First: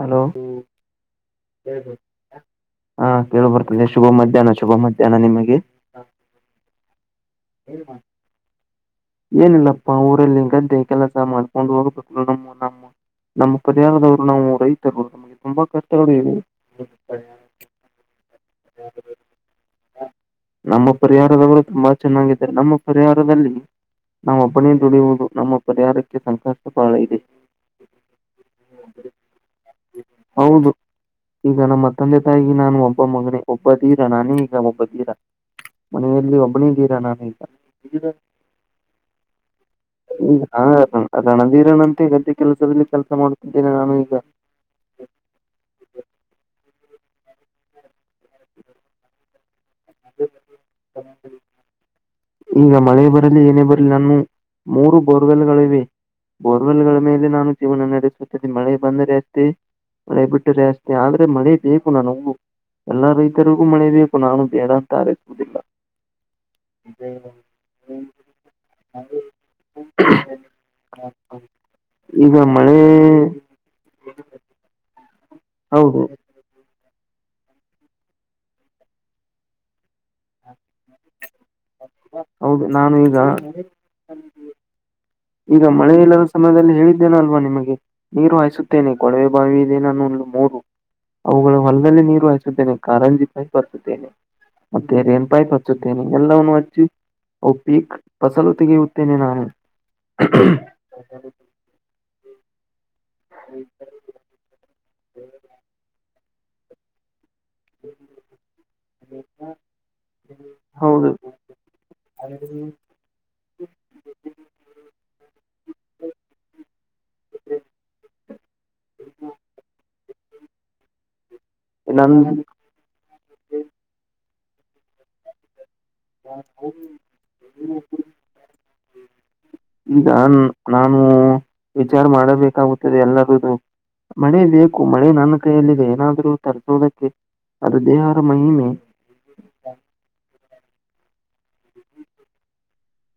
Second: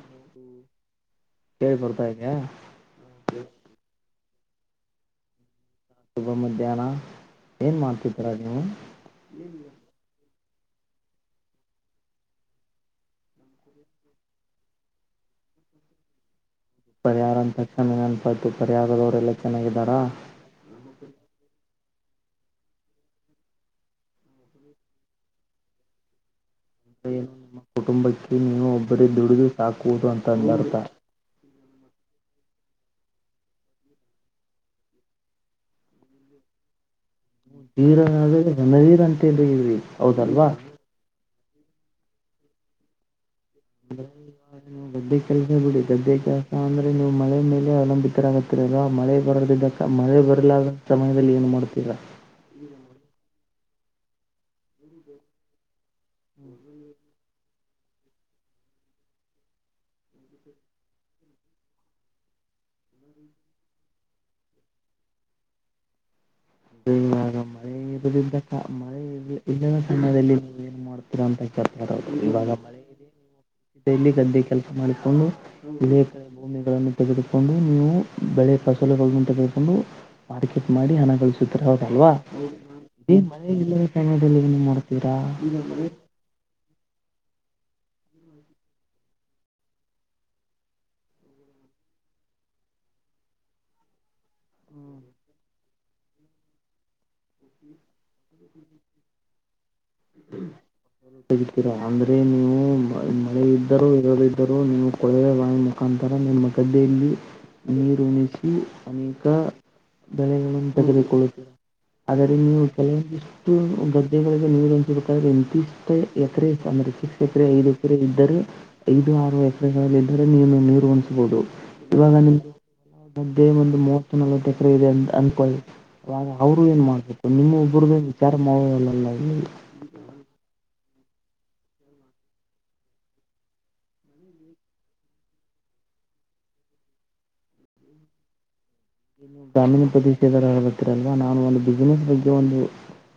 Hello ಕೇಳಿ ಬರ್ತಾ ಇದೆಯಾ ಹ ಕೇಳಬರ್ತ ಶುಭ ಮಧ್ಯಾಹ್ನ ಶುಭ ಮಧ್ಯಾಹ್ನ ನಿಮಗೆ ತುಭ ಮಧ್ಯಾಹ್ನ ಏನ್ ಮಾಡ್ತಿದ್ದೀರಾ ನೀವು ಏನಿಲ್ಲಪ್ಪಾ ಊರಲ್ಲಿ ಗದ್ದೆ ಕೆಲಸ ಮಾಡ್ಕೊಂಡು ಹೋಗ್ಬೇಕ ನಮ್ಮ ನಮ್ಮ ನಮ್ಮ್ ಪದೇಗದವ್ರು ನಾವು ರೈತರು ನಮಗೆ ತುಂಬಾ ಕಷ್ಟಗಳು ಇವೆ ಪರಿಹಾರ ಅಂತಕ್ಷಷಮೆ ನೆನಪಾಯತು ಪರಿಹಾರದವರೆಲ್ಲ ಚೆನ್ನಾಗಿದ್ದಾರಾ ನಮ್ಮ ಪರಿಹಾರದವರು ತುಂಬಾ ಚೆನ್ನಾಗಿದ್ದಾರೆ ನಮ್ಮ ಪರಿಹಾರದಲ್ಲಿ ನಮ್ಮಪ್ಪಣೇ ದುಡಿಯುವುದು ನಮ್ಮ ಪರಿಹಾರಕ್ಕೆ ಸಂಕಷ್ಟ ಬಹಳ ಅ ಇದೆ ಏನು ನಿಮ್ಮ ಕುಟುಂಬಕ್ಕೆ ನೀವು ಒಬ್ಬರೇ ದುಡಿದು ಸಾಕುವುದು ಅಂತ ಹೌದು ಅಂದರ್ಥ ಈಗ ನಮ್ಮ ಮತ್ತೊಂದೆ ತಾಯಿ ನಾನು ಒಬ್ಬ ಮಗನ ಒಬ್ಬ ತೀರಾ ನಾನೇ ಈಗ ಒಬ್ಬ ತೀರ ಮನೆಯಲ್ಲಿ ಒಬ್ಬನೇ ತೀರಾ ನಾನೀ ಈಗ ವೀರ ರಣವೀರ ಅಂತಲ್ಲ ಇದವಿ ಹೌದಲ್ವಾ ಹಾ ರಣಧೀರನಂತೆ ಗದ್ದೆ ಕೆಲಸದಲ್ಲಿ ಕೆಲಸ ಮಾಡ ಅಂದ್ರೆ ಇವ ಗದ್ದೆ ಕೆಲಸ ಬಿಡಿ ಗದ್ದೆ ಕೆಲಸ ಅಂದ್ರೆ ನೀ ಮಳೆ ಮೇಲೆ ಅವಲಂಬಿತರಾಗತ್ತ ಅಲ್ವಾ ಮಳೆ ಬರದಿದ್ದ ಮಳೆ ಬರಲಾದ ಸಮಯ ಏನ್ ಮಾಡ್ತೀರಾ ಈಗ ಮಳೆ ಬರಲಿ ಏನೇ ಬರಲಿ ನಾನು ಮೂರು ಬೋರ್ಗಲ್ಗಳು ಇವೆ ಬೋರ್ವೆಲ್ಗಳ ಮೇಲೆ ನಾನು ಜೀವನ ನಡೆಸುತ್ತದೆ ಮಳೆ ಬಂದರೆ ಅಷ್ಟೇ ಮಳೆ ಬಿಟ್ಟ್ರೆ ಅಷ್ಟೆ ಆದ್ರೆ ಮಳೆ ಬೇಕು ನಾನ ಎಲ್ಲಾ ರೈತರಿಗೂ ಮಳೆಬೇಕೇಕು ನಾನು ಬೇಡ ತಾರೆಸುವುವುದಿಲ್ಲ ಹ ದಿಂದ ಮಳೆಯಲ್ಲಿ ಹ್ಮ ಕ್ರಾಂತತ್ರದು ಈಗ ಮಳೆ ಗದ್ದೆ ಕೆಲಸ ಮಾಡಿಕೊಂಡು ಹೌದು ವಿಲೇಖ ಭೂಮಿಗಳನ್ನು ತೆಗೆದುಕೊಂಡು ನೀವು ಬೆಳೆ ಫಸಲಗಳಳಗ ತೆಗೆದುಕೊಂಡು ಮಾರ್ಕೆಟ್ ಮಾಡಿ ಹಣ ಗಳಿಸುತ್ತ್ರ ಹಲ್ವಾ ಹೌದು ನಾನು ಈಗ ಮಳೆ ಇಲ್ಲ ಸಮಯದಲ್ಲಿ ಮಾಡ ಈಗ ಮಳೆ ಇಲ್ಲದ ಸಮಯದಲ್ಲಿ ಹೇಳಿದ ನಲ್ವಾ ನಿಮಗೆ ನೀರು ಹಾಯಿಸುತ್ತೇನೆ ಕೊಳವೆ ಬಾವಿ ಇದೇ ನಾನ ಮೂರು ಅವುಗಳ ಹೊಲದಲ್ಲಿ ನೀರು ಹಾಯಸುತ್ತೇನೆ ಕಾರಂಜಿ ಪೈಪ್ ಬರ್ಸುತ್ತೇನೆ ಮತ್ತೆ ರೇನ್ ಪೈಪ್ ಬರ್ ಹಚ್ಚುತ್ತೇನೆ ಎಲ್ಲವನ್ನು ಹಚ್ಚಿ ಅ ಪೀಕ್ ಫಸಲು ತೆಗೆಯುತ್ತೇನೆ ನಾನು ತಗಿತೀರಾ ಅಂದ್ರೆ ನೀವು ಮಳೆ ಇದ್ದರೂ ಇರದಿದ್ದರೂ ನೀವು ಕೊಡವೆ ವಾಣಿ ಮುಖಾಂತರ ನಿಮ್ಮ ಗಡ್ಡೆಯಲ್ಲಿ ನೀರು ಉಣಿಸಿ ಅನೇಕ ಬೆಳೆಗಳನ್ನು ಹೌದು ತೆಗೆದುಕೊಳ್ಳುತ್ತುತ್ತದೆ ಆದರೆ ನೀವು ಕೆಲವೊಂದಿಷ್ಟು ಗದ್ದೆಗಳಿಗೆ ನೀ ಇಂತಿಷ್ಟ ಎಕರೆ ಅಂದ್ರರೆ ಸಿಕ್ಸ್ ಎಕರೆ ಐದು ಎಕರೆ ಇದ್ದರೆ ಐದು ಆರು ಎಕರೆಗಳಲ್ಲಿ ನೀನು ನೀರು ಒಣಿಸಬಹುದು ಇವಾಗ ನನ್ ನಿಮೆ ಒಂದು ಮ ನ ಫ್ರೀ ರಂ್ ಅನ್ಕಲ್ ಅವವಾಗ ಅವರು ಏನ್ ಮಾಡ್ಬೇಕು ನಿಮ್ಮ ಒಬ್ಬ್ರ್ದ ವಿಚಾರ ಮಾವಲ್ಲಲ್ಲ ಇಲ್ಲಿ ಈಗ ನಾನು ವಿಚಾರ ಮಾಡಬೇಕಾಗುತ್ತದೆ ಎಲ್ಲರಗು ಮಳೆ ಬೇಕು ಮಳೆ ನನ್ನ ಕೈಯಲ್ಲಿದೆ ಏನಾದ್ರೂ ತರ್ಸೋದಕ್ಕೆ ಅದು ದೇಹಾರ ಮಹಿಮೆ ಇನು ಗ್ರಾಮೀಣ ಪ್ರದೇಶದವರು ಹಳ್ ಬರ್ತಿೀರಲ್ವಾ ನಾನು ಒಂದು ಬಿಸಿನೆಸ್ ಬಗ್ಗೆ ಒಂದು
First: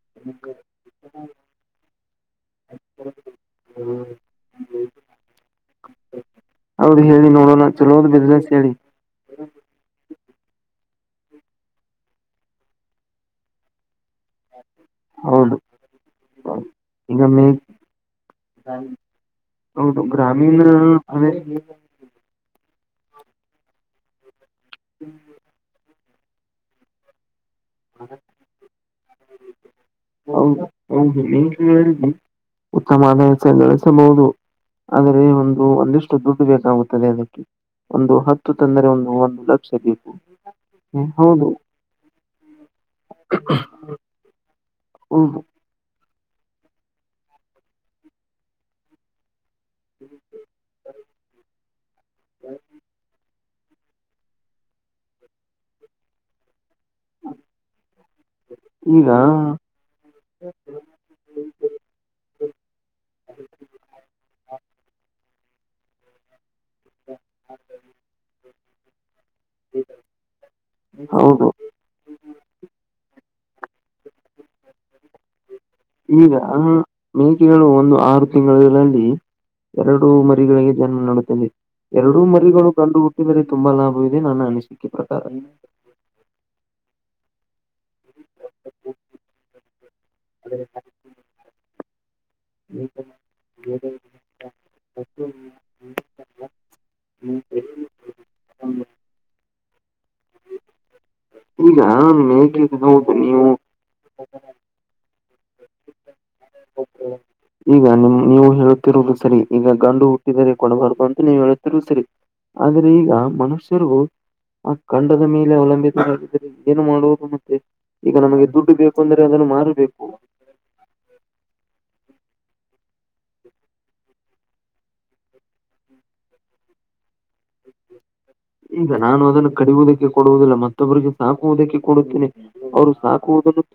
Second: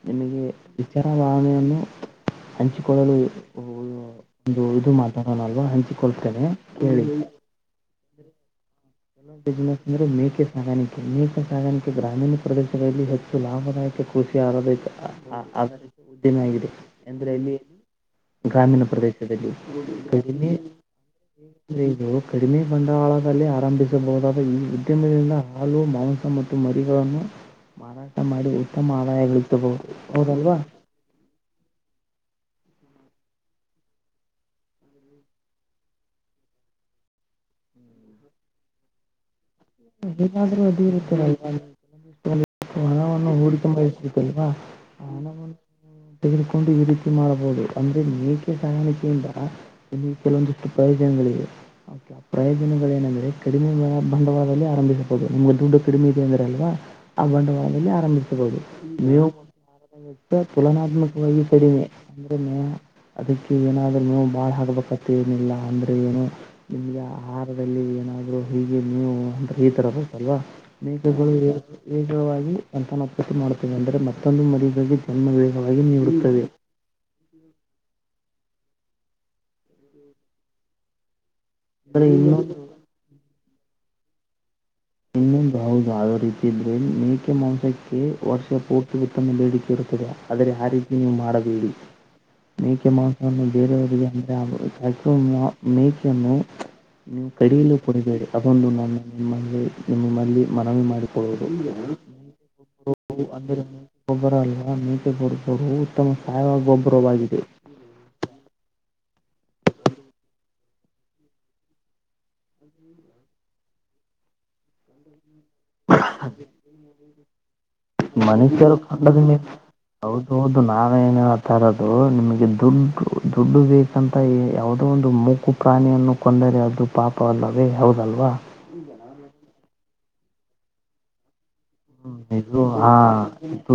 ನಿಮಗೆ ವಿಚಾರ ಭಾವನೆಯನ್ನು ಹಂಚಿಕೊಳ್ಳಲು ಒಂದು ಇದು ಮಾತಾಡೋಣಲ್ವ ಹಂಚಿಕೊಳ್ತೇನೆ ಕೇಳಿ ನೋಡಣ ಚಲೋದು ಬಿಸ್ನೆಸ್ ಹೇಳಿ ಎ ಬಿಸ್ನೆಸ್ ಅಂದ್ರೆ ಮೇಕೆ ಸಾಗಾಣಿಕೆ ಮೀೇಕೆ ಸಾಗಾಣಿಕೆ ಗ್ರಾಮೀಣ ಪ್ರದೇಶಗಳಲ್ಲಿ ಹೆಚ್ಚು ಲಾಭದಾಯಕ ಕೃಷಿ ಆಾರದ ಹೌದು ಅದರ ಉದ್ದಿಮೆ ಆಗಿದೆ ಈಗ ಎಂದ್ರೆ ಮೇ ಇಲ್ಲಿಲ್ಲಿ ಗ್ರಾಮೀಣ ಪ್ರದೇಶದಲ್ಲಿ ಹೌದು ಕಡಿಮೆ ಗ್ರಾಮೀಣ ಅದೇ ಇ ಕಡಿಮೆ ಬಂಡವಾಳದಲ್ಲಿ ಆರಂಭಿಸಬಹುದಾದ ಈ ಉದ್ಯಮಿಂದ ಹಾಲು ಮಾಂಸ ಮತ್ತು ಮರಿಗಳನ್ನು ಮಾರಾಟ ಮಾಡಿ ಉತ್ತಮ ಆದಾಯಗಳತ್ತಬಹುದು ಹದು ಹದು ನೀ ಹೇಳ ಉತ್ತಮ ಆದಯಸ ನಡೆಸಬಹುದು ಆದರೆ ಒಂದು ಒಂದಿಷ್ಟು ದುಡ್ಡು ಬೇಕಾಗುತ್ತದೆ ಅದಕ್ಕೆ ಒಂದು ಹತ್ತು ತಂದರೆ ಒಂದು ಒಂದು ಲಕ್ಷ ಬೇಕು ಹೇಗಾದ್ರೂ ಅದು ಹೌದು ಇರುತ್ತಲ್ವಾ ಹಣವನ್ನು ಹೂಡಕಂಬರುತ್ತಲ್ವಾ ಹ್ಮ ತೆಗೆದುಕೊಂಡು ಈ ರೀತಿ ಮಾಡಬಹುದು ಅಂದ್ರೆ ಮೇಕೆ ಸಾಯಾಣಿಕೆಯಿಂದ ಇಲ್ಲಿ ಕೆಲವೊಂದಿಷ್ಟು ಪ್ರಯೋಜನಗಳಿವೆೆ ಆ ಪ್ರಯೋಜನಗಳು ಏನಂದ್ರೆ ಕಡಿಮೆ ಬಂಡವಾಾರ ಆರಂಭಿಸಬಹುದು ನಿಮ್ಗೆ ದುಡ್ಡು ಕಡಿಮೆ ಇದೆ ಅಂದರೆ ಅಲ್ವಾ ಆ ಬಂಡವಾಾದಲ್ಲಿ ಆರಂಭಿಸಬಹುದು ಈಗ ನೀವು ತುಲನಾತ್ಮಕವಾಗಿ ಸಡಿಮೆ ಅಂದ ಅದಕ್ಕೆ ಏನಾದ್ೂ ನೋವು ಬಾಳ್ ಹಾಬೇಕತ್ತ ಏನಿಲ್ಲ ಅಂದ್ರೆ ಏನು ನಿಮ್ಗೆ ಆಹಾರದಲ್ಲಿ ಏನಾದರೂ ಹೀಗೆ ನೀವು ಈ ತರಲ್ವಾ ವೇಗಗಳು ಹೌದು ವೇಗವಾಗಿ ಅಂತನ ಮಾಡುತ್ತೇವೆ ಅಂದ್ರೆ ಮತ್ತೊಂದು ಮದ ಬ ಈಗ ಮೇಕೆಗಳು ಒಂದು ಆರು ತಿಂಗಳಲ್ಲಿ ಎರಡು ಮರಿಗಳಿಗೆ ಜನ್ಮ ನಡುತ್ತದೆ ಅಂದರೆ ಎರಡೂ ಇನ್ನೊಂದು ಮರಿಗಳು ಕಂಡು ಹುಟ್ಟಿದರೆ ತುಂಬಾ ಲಾಭವದೆ ನಾನು ಅನಿಸೆ ಇನ್ನೊಂದು ಬವು ಜಾವ ರೀತ ಇದ್ರೆ ಮೇಕೆ ಮಾಂಸಕ್ಕೆ ವರ್ಷ ಪೂರ್ತಿ ಉತ್ತಮ ಬೇಡಿಕೆ ಇರುತ್ತದೆ ಆದರೆ ಆ ರೀತಿ ನೀವು ಮಾಡಬೇಡಿ ಮೇಕೆ ಮಾಂಸವನ್ನು ಬೇರೆಯವರಿಗೆ ಅಂದ್ರೆ ಕಚ ಮೇಕೆಯನ್ನು ನೀವು ಕಡಿಯಲುೂ ಕುಡಿಬೇಡಿ ಅೊಂದು ನನ್ನ ನಿಮ್ಮ ನಿಮ್ಮಲ್ಲಿ ಮನವಿ ಮಾಡಿಕ ನೀ ಈಗ ನೇಕಿಗೆ ಹೌದು ಗೊ ನೀವು ಅಂದ್ರೆ ನೀ ಗೊಬ್ಬರ ಅಲ್ವಾ ನೀಟಡ ಬಹ ಉತ್ತಮ ಸಾವಯವ ಗೊಬ್ಬರವಾಗಿದೆ. ಈಗ ನಿಮ ನೀವು ಹೇಳ ಸರಿ ಈಗ ಗಂಡು ಹುಟ್ಟಿದರೆ ಕೊಡಬಾರು ಅಂತ ನೀವು ಹೇುತ್ತಿರುವುದು ಸರಿ ಆದ್ರೆ ಈಗ ಮನುಷ್ಯರು ಆ ಖಂಡದ ಮೇಲೆ ಅವಲಂಬಿತವಾಗಿದ್ದರೆ ಏನು ಮಾಡುವುದು ಮತ್ತೆ. ಈಗ ನಮಗೆ ದುಡ್ಡು ಮನುಷ್ಯರು ಬೇಕು ಕಂಡ ಅಂದ್ರೆ ಅದನ್ನು [unintelligible] ಮಾರಬೇಕು ಹೌದು ಹೌದು ನಾನ ಏನ ತರದು ನಿಮ್ಗೆ ದುಡ್ ದುಡ್ಡು ಬೇಕಂತ ಯಾವುದೋ ಒಂದು ಮೂಕು ಪ್ರಾಣಿಯನ್ನು ಕೊಂದ್ ದರೆ ಅದು ಪಾಪ. ಈಗ ನಾನು ಅದನ್ನು ಕುಡಿಯುವುದಕ್ಕೆ ಕೊಡುವುದಿಲ್ಲ ಮತ್ತೊಬ್ರರಿಗೆ ಸಾ- - ಹ್ಮ ಇದು ಹಾ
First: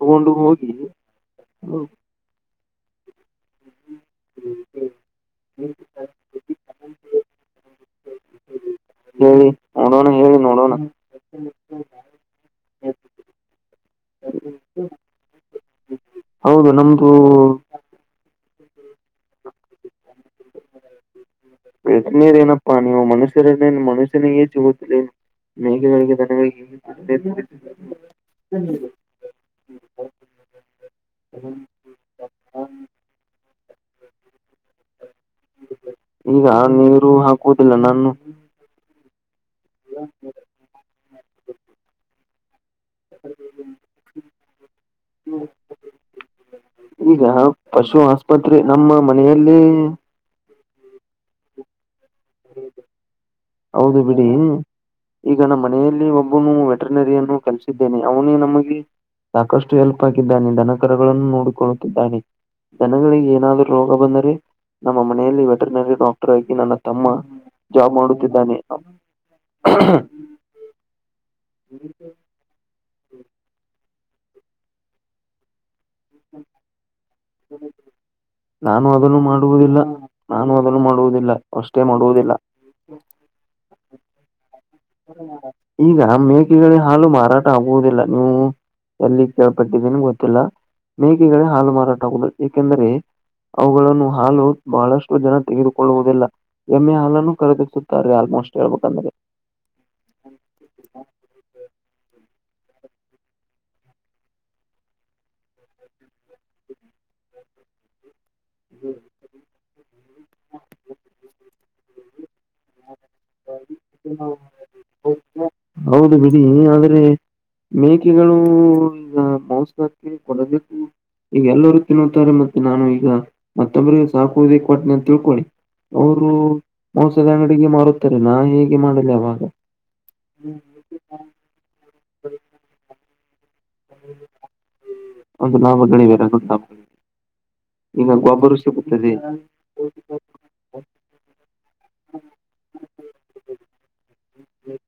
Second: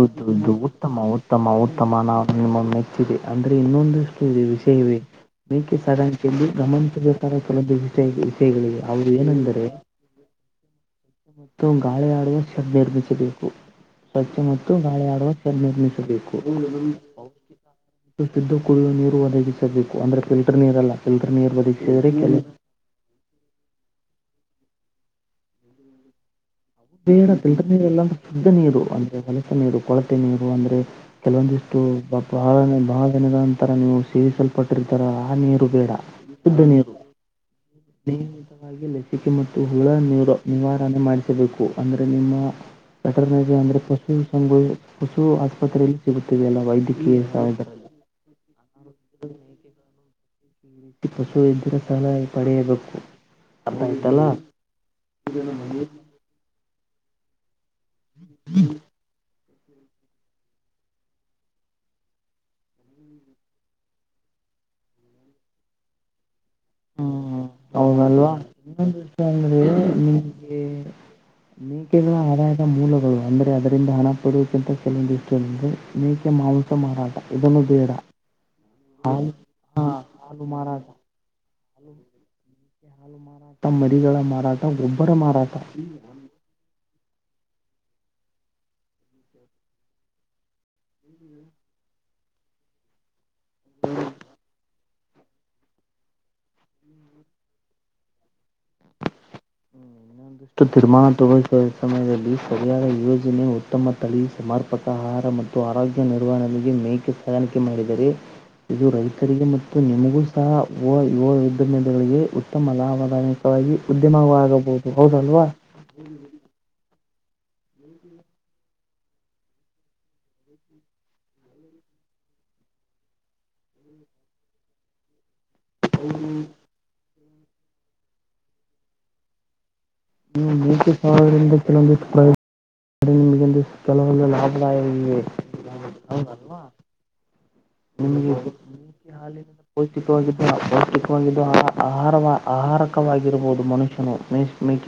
ತಗೊಂಡು ಹೋಗಿ ಉತ್ತಮ ಉತ್ತಮ ಉತ್ತಮ ನಾವು ನಿಮ್ಮೊಮ್ಮೆಚ್ಚಿ ದೆ ಅಂದ್ರೆ ಇನ್ನೊಂದಷ್ಟು ವಿಷಯವೇ ಎಕೆ ಸಡನ್ ಚೆನ್ ಜು [unintelligible] ವಿಷೆಗಳಿವೆ ಅವ್ರು ಹೇಳಿ ಏನೆಂದರೆ ನೋಡೋಣ ಹೇಳಿ ನೋಡೋಣ ಮತ್ತು ಗಾಳಿ ಆಡುವ [unintelligible] ಸ್ವಚ್ಛ ಮತ್ತು ಗಾಳಿ ಆಡುವ ನಿರ್ಮಿಸಬೇಕು. ಹೌದು ನಮ್ದು ಶುದ್ದ ಕುಡಿಯುವ ನೀರು ಒದಗಿಸಬೇಕು. ಅಂದ್ರೆ ಫಿಲ್ಟರ್ ನೀರಲ್ಲ ಫಿಲ್ಟರ್ ನೀರು ಒದಗಿಸಿದರೆ [unintelligible] ಕೆಲವು ನಿಮ್ಮ ಮನುಷ್ಯರಿಗೆ ಮನುಷ್ಯನಿಗೆ ತಿ ಮೇಘಗಳಿಗೆ [unintelligible] ಬೇಡ ಫಿಲ್ಟರ್ ನೀರೆಲ್ಲಾ ಅಂದ್ರೆ ಶುದ್ಧ ನೀರು ಅಂದ್ರೆ ಹೊಲಸ ನೀರು ಕೊಳತೆ ನೀರು ಅಂದ್ರೆ ಕೆಲವೊಂದಿಷ್ಟು. ಹು ಬಳನೆ ಬಹಳ ದಿನದ ನಂತರ ನೀವು ಸೇರಿಸಲ್ಪಟ್ಟಿರ್ ತರ ನೀರು ಬೇಡ ಈಗ ಶುದ್ಧ ನೀರು. ಹಾಕುವುದಿಲ್ಲ ನಾನು ನಿಯಮಿತವಾಗಿ ಲಸಿಕೆ ಮತ್ತು ಹುಳ ನೀರು ನಿವಾರಣೆ ಮಾಡಿಸಬೇಕು. ಅ ನಿಮ್ಮ ವೆಟರ್ನರಿ ಅಂದ್ರೆ ಪಶು ಸಂ ಪಶು ಆಸ್ಪತ್ರೆಯಲ್ಲಿ ಸಿಗುತ್ತಿದೆ ಎಲ್ಲ ವೈದ್ಯಕೀಯ ಈಗ ಸಹ- ಪಶು ಆಸ್ಪತ್ರೆ ನಮ್ಮ ಮನೆಯಲ್ಲಿ. ಪಶು ಇದ್ರೆ ಹೌದು ಆಯ್ತಲ್ಲ ಬಿಡಿ ಈಗ ನಮ್ಮ ಮನೆಯಲ್ಲಿ ಒಬ್ಬನು ವೆಟನರಿಯನ್ನು ಕಲಿಸಿದ್ದೇನೆ ಅವನು ನಮಗೆ. ಸಾಕಷ್ಟು ಹೆಲ್ಪ್ ಆಗಿದ್ದಾನೆ ಧನಕರಗಳನ್ನು ನೋಡಿಕೊಳ್ಳುತ್ತಿದ್ದಾನೆ. ಜನಗಳಿಗೆ ಏನಾದ್ರು ರೋಗ ಬಂದರೆ ನಮ್ಮ ಮನೆಯಲ್ಲಿ ವೆಟ್ರನರಿ ಡಾಕ್ಟರ್ ಆಗಿ ನ ಹ್ಞೂ ತಮ್ಮ ಜಾಬ್ ಹೌದಲ್ವಾ ಮಾಡುತ್ತಿದ್ದಾನೆ. ಇನ್ನೊಂದು ವಿಷಯ ಅಂದರೆ ನಿಮಗೆ ಮೇಕೆಗಳ ಆದಾಯದ ಮೂಲಗಳು ಅಂದ್ರೆ ಅದರಿಂದ ಹಣ ಪಡುವಕ್ಕಿಂತ ಕೆಲವೊಂದು ಇಷ್ಟುಂದ್ರೆ. ಮೇಕೆ ಮಾಂಸ ಮಾರಾಟ ಇದನ್ನು ಬೇಡ. ನಾನು ಅದನ್ನು ಹಾಲು ಮಾಡುವುದಿಲ್ಲ ಹಾಲು ನಾನು ಅದನ್ನು ಮಾಡುವುದಿಲ್ಲ ಅಷ್ಟೇ ಮಾಡುವುದಿಲ್ಲ. ತ ಮರಿಗಳ ಮಾರ ಈಗ ನಮ್ ಮೇಕೆಗಳ ಹಾಲು ಮಾರಾಟ ಆಗುವುದಿಲ್ಲ ನೀವು. ಎಲ್ಲಿ ಕೇಳ್ಪಟ್ಟಿದ್ದೇನೆ ಗೊತ್ತಿಲ್ಲ ಮೇಕೆಗಳ ಹಾಲು ಮಾರಾಟ ಆಗುದು ಏಕೆಂದ್ರೆ. ಅವುಗಳನ್ನು ಹಾಲು ಬಹಳಷ್ಟು ಜನ ತೆಗೆದುಕೊಳ್ಳುವುದಿಲ್ಲ. ಎಮ್ಮೆ ಹಾಲನ್ನು ಖರೀದಿಸುತ್ತಾರೆ ಆಲ್ಮೋಸ್ಟ್ ಹೇಳ್ಬೇಕಂದ್ರೆ. [unintelligible] ತೀರ್ಮಾನ [unintelligible] ಸಮಯದಲ್ಲಿ ಸರಿಯಾರ ಯೋಜನೆ ಉತ್ತಮ ತಳಿ ಸಮರ್ಪಕ ಆಹಾರ ಮತ್ತು ಆರೋಗ್ಯ ನಿರ್ವಹಣೆಗೆ ಮೇಕೆ ಸಾ ಆಯ್ಕೆ ಮಾಡಿದರೆ. ಇದು ರೈತರಿಗೆ ಮತ್ತು ನಿಮಗೂ ಸಹ ಓ ಯುವ ಯುದ್ಧಮಂದಗಳಿಗೆ ಉತ್ತಮ ಲಾಭದಾಯ. ವಾಗಿ ಉದ್ಯಮವ ಹೌದು ಬಿಡಿ ಆದ್ರೆ. ಮೇಕೆಗಳು ಈಗ ಮಾಂಸಕ್ಕೆ ಕೊಡಬೇಕು. ಈಗ ಎಲ್ಲರೂ ತಿನ್ನುುತ್ತಾರೆ ಮತ್ತೆ ನಾನು ಈಗ ಮತ್ತೊಬ್ಬ್ರರಿಗೆ ಸಾಕುವುದೇ ಕೊಟ್ಟನ ಅಂತ ತಿಳ್ಕೊಳ್ಳಿ. ಅವರು ಮೋಸದ ಅಂಗಡಿಗೆ ಮಾರುತ್ತಾರೆ ನಾ ಹೇಗೆ ಮಾಡಿಲ್ಲ ಅವಾ - ನೀ ನೀತಿ ಸಗಳಿಂದ ಕೆಲವೊಂದಿಷ್ಟು [unintelligible] ಕೆಲವೊಂದು ಲಾಭದಾಯ ಒಂದು ಲಾಭಗಳೇ ಬೇರೆ ಅದೊಂದು ಲಾಭ [unintelligible] ಈಗ ನಿಮಗೆ ಗೊಬ್ಬರ ನೀತಿ ಸಿಗುತ್ತದೆ ಹಾಲಿನಿಂದ ಪೌಷ್ಟಿಕವಾಗಿದ್ದ. ವ ಆಹಾರ ಆಹಾರಕವಾಗಿರಬಹುದು ಮನುಷ್ಯನು [unintelligible]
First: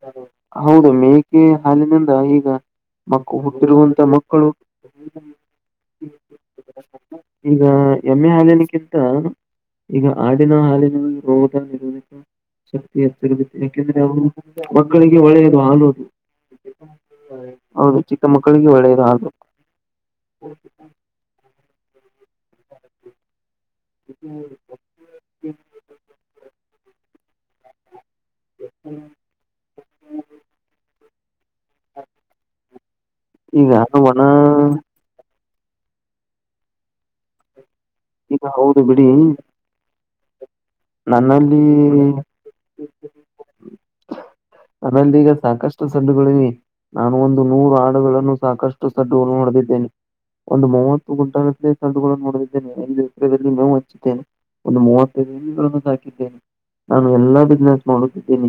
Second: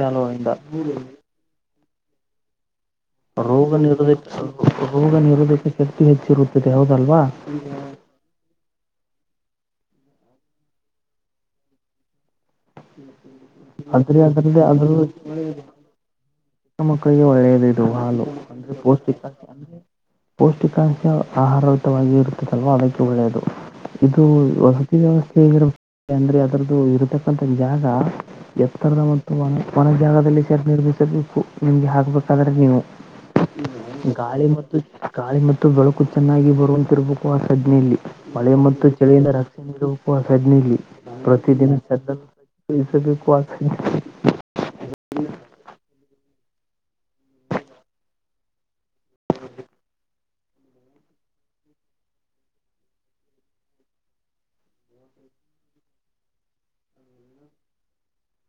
ಹೌದು ಮೇಕೆ ಹಾಲಿನಿಂದ ಈಗ ಮಕ್ಕ ರೋಗ ಹುಟ್ಟಿರುವಂತ ನಿರೋಧಕ ಮಕ್ಕಳು ರೋಗ ನಿರೋಧಕ ಶಕ್ತಿ ಹೆಚ್ಚಿರುತ್ತದೆ ಹೌ ಈಗ ಎಮ್ಮೆ ಹಾಲಿನಗಿಂತ. ಈಗ ಆಡಿನ ಹಾಲಿನಲ್ಲಿ ರೋಗದ ನಿರೋಧಿತ ಶಕ್ತಿ ಇರುತ್ತದೆ. ಯಾಕೆಂದ್ರೆ ಆದ್ರೆ ಅದು ಅದ್ರದ್ದೇ ಅದ್ರ ಮಕ್ಕಳಿಗೆ ಒಳ್ಳೆಯದು ಹಾಲು. ಚಿಕ್ಕ ಮಕ್ಕಳಿಗೆ ಒಳ್ಳೆಯದ ಇದು ಹೌದು ಹಾಲು ಚಿಕ್ಕ ಮಕ್ಕಳಿಗೆ ಅಂದ್ರೆ ಒಳ್ಳೆಯದು ಹಾಲು ಪೌಷ್ಟಿಕಾಂಶ ಅಂದ್ರೆ ಪೌಷ್ಟಿಕಾಂಶ ಆಹಾರ. ಆರಹಿತವಾಗಿ ಇರುತ್ತದಲ್ವೋ ಅದಕ್ಕೆ ಒಳ್ಳೆಯದು. ಇದು ವಸತಿ ವ್ಯವಸ್ಥೆ ಹೇಗಿರ್ಬ ಅಂದ್ರೆ ಅದ್ರದ್ದು ಇರತಕ್ಕಂಥ ಜಾಗ. ಎತ್ತರದ ಮತ್ತು ಮನೆ ಜಾಗದಲ್ಲಿ ಸರ್ ನಿರ್ಮಿಸಬೇಕು. ನಿಮ್ಗೆ ಹಾಕ್ಬೇಕಾದ್ರೆ ನೀವು ಈಗ ಒಣ ಗಾಳಿ ಮತ್ತು ಗಾಳಿ. ಮತ್ತು ಬೆಳಕು ಚೆನ್ನಾಗಿ ಬರುವಂತಿರಬೇಕು ಆ ಸಜನಲ್ಲಿ ಈಗ ಮಳೆ ಹೌದು ಮತ್ತು ಬಿಡಿ ಚಳಿಯಿಂದ ರಕ್ಷೆ ನೀಡುವ. ನನ್ನಲ್ಲಿ ಪ್ರತಿದಿನ ಚಿಸಬೇಕು ಆ ಆಮೇಲೆ ಈಗ ಸಾಕಷ್ಟು. ಸಡ್ಡುಗಳಿವೆ ನಾನು ಒಂದು ನೂರು ಆಡುಗಳನ್ನು ಸಾಕಷ್ಟು ಸಡ್ಡುಗಳನ್ನು ನಡೆದಿದ್ದೇನೆ. ಒಂದು ಮೂವತ್ತು ಗುಂಟಾಲ ತಂಡುಗಳನ್ನು ನೋಡುತ್ತಿದ್ದೇನೆ ಐದು ಎಪ್ರಲ್ಲಿ ಮೇವು ಹಚ್ಚಿದ್ದೇನೆ. ಒಂದು ಮೂವತ್ತೈದುಗಳನ್ನು ಹಾಕಿದ್ದೇನೆ ನಾನು ಎಲ್ಲಾ ಬಿಸ್ನೆಸ್ ಮಾಡುತ್ತಿದ್ದೇನೆ.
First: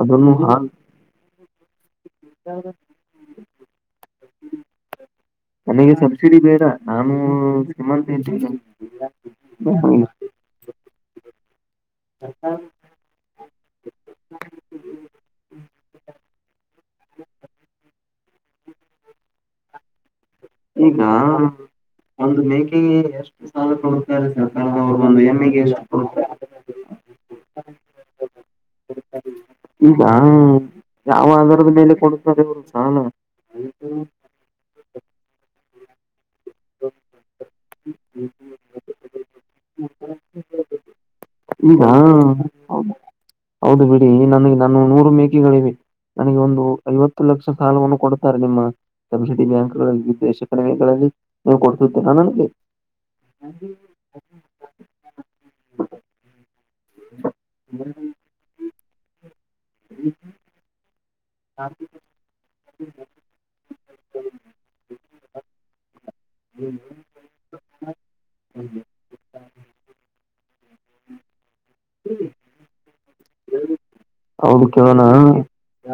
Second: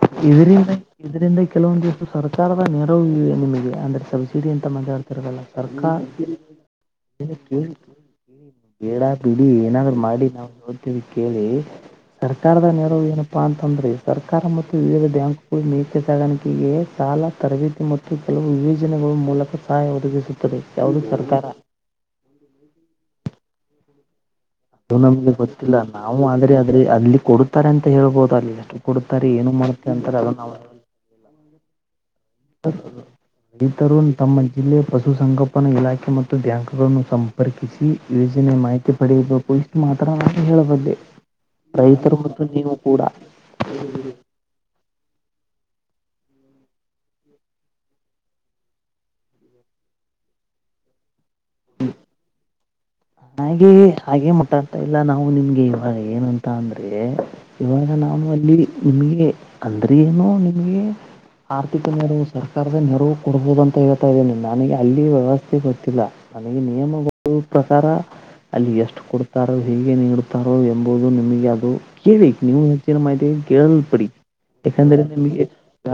ಅದನ್ನು ಹಾ ಇದರಿಂದ ಇದರಿಂದ ಕೆಲವೊಂದ ದಿವಷ್ಟು ಸರ್ಕಾರದ ನೆರವು ಇದೆ ನಿಮಗೆ ಅಂದ್ರೆ ಸಬ್ಸಿಡಿ ಅಂತ ಮಾತಾಡ್ತಿರಲ್ಲ ಸರ್ಕಾರ. ನನಗೆ ಕೇಳಿ ಸಬ್ಸಿಡಿ ಬೇಡ ನಾನು ಕೇಳಿ ಶ್ರೀಮಂತ ಕೇಳಿ ಇದ್ದೀನಿ ಬೇಡ ಬಿಡಿ ಏನಾದ್ರೂ ಮಾಡಿ ನಾವು ನೋಡ್ತೇವಿ. ಕೇಳಿ ಸರ್ಕಾರದ ನೆರವು ಏನಪ್ಪಾ ಅಂತಂದ್ರೆ ಸರ್ಕಾರ ಮ [unintelligible] ಶಾಲಾ ತರಬೇತಿ ಮತ್ತು ಕೆಲವು ವಿಭೋಜನೆಗಳು ಮೂಲಕ ಸಹಾಯ ಒದಗಿಸ ಈಗ ಒಂದು ಮೇಕೆಗೆ ಎಷ್ಟು ಸಾಲ ಕೊಡತಾರೆ ಸರ್. ಅದು ನಮ್ಗೆ ಗೊತ್ತಿಲ್ಲ ನಾವು ಆದ್ರೆ ಆದ್ರೆ ಅಲ್ಲಿ ಕೊಡುತ್ತಾರೆ ಅಂತ ಹೇಳ್ಬೋುದು ಅಲ್ಲಿ ಎಷ್ಟು ಕೊುತ್ತ. ಈಗ ಯಾವ ಆಧಾರದ ಮೇಲೆ ಕೊ ರೈತರು ತಮ್ಮ ಜಿಲ್ಲೆ ಪಶುಸಗೋಪನಾ ಇಲಾಖೆ ಮತ್ತು ಬ್ಯಾಂಕ್ಗಳನ್ನು ಸಂಪರ್ಕಿಸಿ. ಯೋಜನೆ ಮಾಹಿತಿ ಪಡಿೆಯಬೇಕು ಇಷ್ಟು ಮಾತ್ರ ಹೇಳಬೆ ಈಗ ಹೌದು ಹೌದು ಬಿಡಿ ನನಗೆ ನಾನು ನೂರು ಮೇಕೆಗಳಿವೆ. ನನಗೆ ಒಂದು ಐವತ್ತು ಲಕ್ಷ ಸಾಲವನ್ನು ಕೊಡುತ್ತಾರೆ ನಿಮ್ಮ ಸಬ್ಸಿಡಿ ಬ್ಯಾಂಕ್ಗಳಲ್ಲಿ ವಿದೇಶ ಕಡಿವೆಗಳಲ್ಲಿ. ನೀವು ಕೊಡ್ಸುತ್ತೇರ ನನಗೆ. ಹಾಗೆ ಹಾಗೆ ಮಟಾತ ಇಲ್ಲ ನಾವು ನಿಮ್ಗೆ ಇವಾಗ ಏನುಂತ ಅಂದ್ರೆ. ಮೆ ಇವಾಗ ನಾನು ಅಲ್ಲಿ ನಿಮ್ಗೆ ಅಂದ್ರ ಏನು ನಿಮ್ಗೆ. ಆರ್ಥಿಕ ನೆರವು ಸರ್ಕಾರದ ನೆರವು ಕೊಡ್ಬೋುದು ಅಂತ ಹೇಳೆ ೇನೆ ನನಗೆ ಅಲ್ಲಿ ವ್ಯವಸ್ಥೆ ಗೊತ್ತಿಲ್ಲ ನನಗೆ ನಿಯಮಗಳು. ಪ್ರಕಾರ ಅಲ್ಲಿ ಎಷ್ಟು ಕೊಡ್ತಾರೋ ಹೇಗೆ ನೀಡುತ್ತಾರೋ ಎಂಬುದು ನಿಮಗೆ ಅದು. ಕೇಳಿಕ್ ನೀವು ಹೆ ಗೆಲ್ ಪಡಿ ಹೌದು ಕೇಳೋಣ ಯಾಕಂದ್ರೆ ನಿಮಗೆ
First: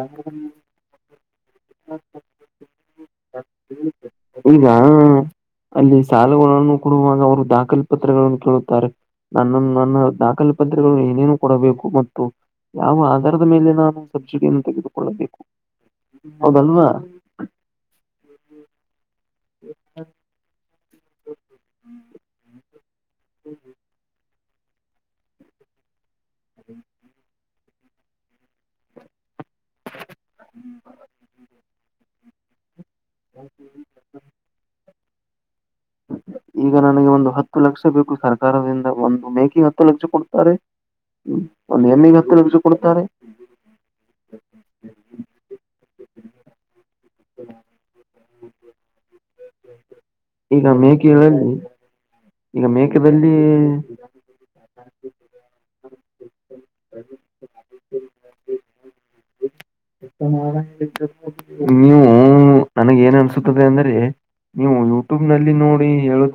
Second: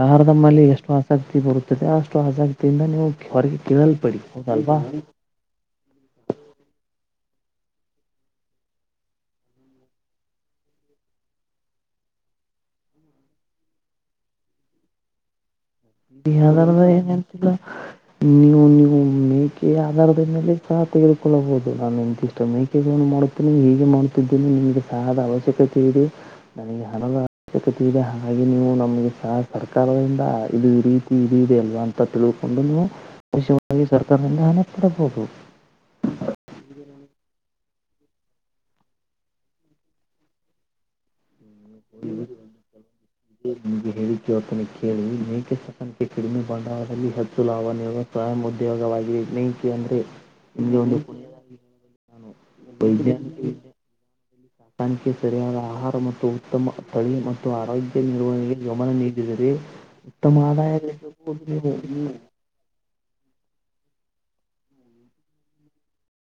ಆಹಾರದ ಮೇಲೆ ಎಷ್ಟು. ಆಸಕ್ತಿ ಬರುತ್ತದೆ ಅಷ್ಟು ಅಗ್ತಿ ಇಿಂದ ನೀವು ಹೊರಗೆ ಕಲ್ ಪಡಿ ಈಗ ಹದಲ್ವಾ. ಅಲ್ಲಿ ಕೊಡುವಾಗ ಅವರು ದಾಖಲ್ ಪತ್ರಗಳನ್ನು ಕೇಳುತ್ತಾರೆ ನನ್ನ ನನ್ನ ದಾಖಲ್ ಪತ್ರಗಳು ಏನೇ. ಕೊಡಬೇಕು ಮತ್ತು ಯಾವ ಆಧಾರದ ಮೇಲೆ ನಾನು ಸಬ್ಸಿಡಿಯನ್ನು ತೆಗೆದುಕೊಳ್ಳಬೇಕು. ಇ ಆಧಾರದ ಹೌದಲ್ವಾ ಏನ್ಂತಲ್ಲ ನೀವು ನೀವು ಮೇಕೆ ಆಧಾರದ ಮೇಲೆ ಸಹ. ತೆಗೆದುಕೊಳ್ಳಬಹುದು ನಾನು ನಿಂತಿಷ್ಟೊ ಮೇಕಜಗಳನ್ನು ಮಾಡುತ್ತೇನೆ ಹೀಗೆ ಮಾಡುತ್ತಿದ್ದೀನೆಿ ನಿಮಗೆ ಸಹ ಆದ ಅವಶ್ಯಕತೆ ಇದೆ. ನನಗೆ ಹಣದ ಅವಶ್ಯಕತೆ ಇದೆ ಹಾಗೆ ನೀವು ನಮಗೆ ಸ ಸರ್ಕಾರದಿಂದ. ಇದು ಈ ರೀತಿ ಇ ಇದೆ ಅಲ್ವಾ ಅಂತ ತಿಳ್ಕೊಂಡು ನೀವು ವಿವಾಗಿ ಸರ್ಕಾರದಿಂದ ಹಣ ಕೊಡಬಹುದು. ಈಗ ನನಗೆ ಒಂದು ಹತ್ ಹತ್ತು ಲಕ್ಷ ಬೇಕು ಸರ್ಕಾರದಿಂದ ಒಂದು ಮೇಕೆ ಹತ್ತು ಲಕ್ಷ ಕೊಡ್ತಾರೆ ಹ್ಮ. ಒಂದು ಎಮ್ಮಿ ಹತ್ತ ಕೊ ನಿಮ್ಗೆ ಹೇಳಿ ಜೋತನ ಕೇಳಿ ಮೇಕೆ ಸಕನ್ಕ್ಕೆ ಕಡಿಮೆ ಮಾಡ ಅವರಲ್ಲಿ. ಚುಲಾವಣೆಯ ಸ್ವಯಂ ಉದ್ಯೋಗವಾಗಿ. ಅಂದ್ರೆ ಈಗ ಇಲ್ಲಿಗೆ ಒಂದು. ಮೇಕೆಗಳಲ್ಲಿ ನಾನು ಈಗ ಮೇಕದಲ್ಲಿ. ಾನಕ್ಕೆ ಸರಿಯಾದ ಆಹಾರ ಮತ್ತು ಉತ್ತಮ ತಳಿ ಮತ್ತು ಆರೋಗ್ಯ ನಿರ್ವಹಣೆಗೆ ಗಮನ ನೀಡಿದೆ. ನೀವು ನನಗ ಏನ್ ಅನ್ಸುತ್ತ [unintelligible] ಅಂದ್ರೆ ನೀವು ಯೂಟ್ಯೂಬ್ ನಲ್ಲಿ ನೋಡಿ ಹೇಳ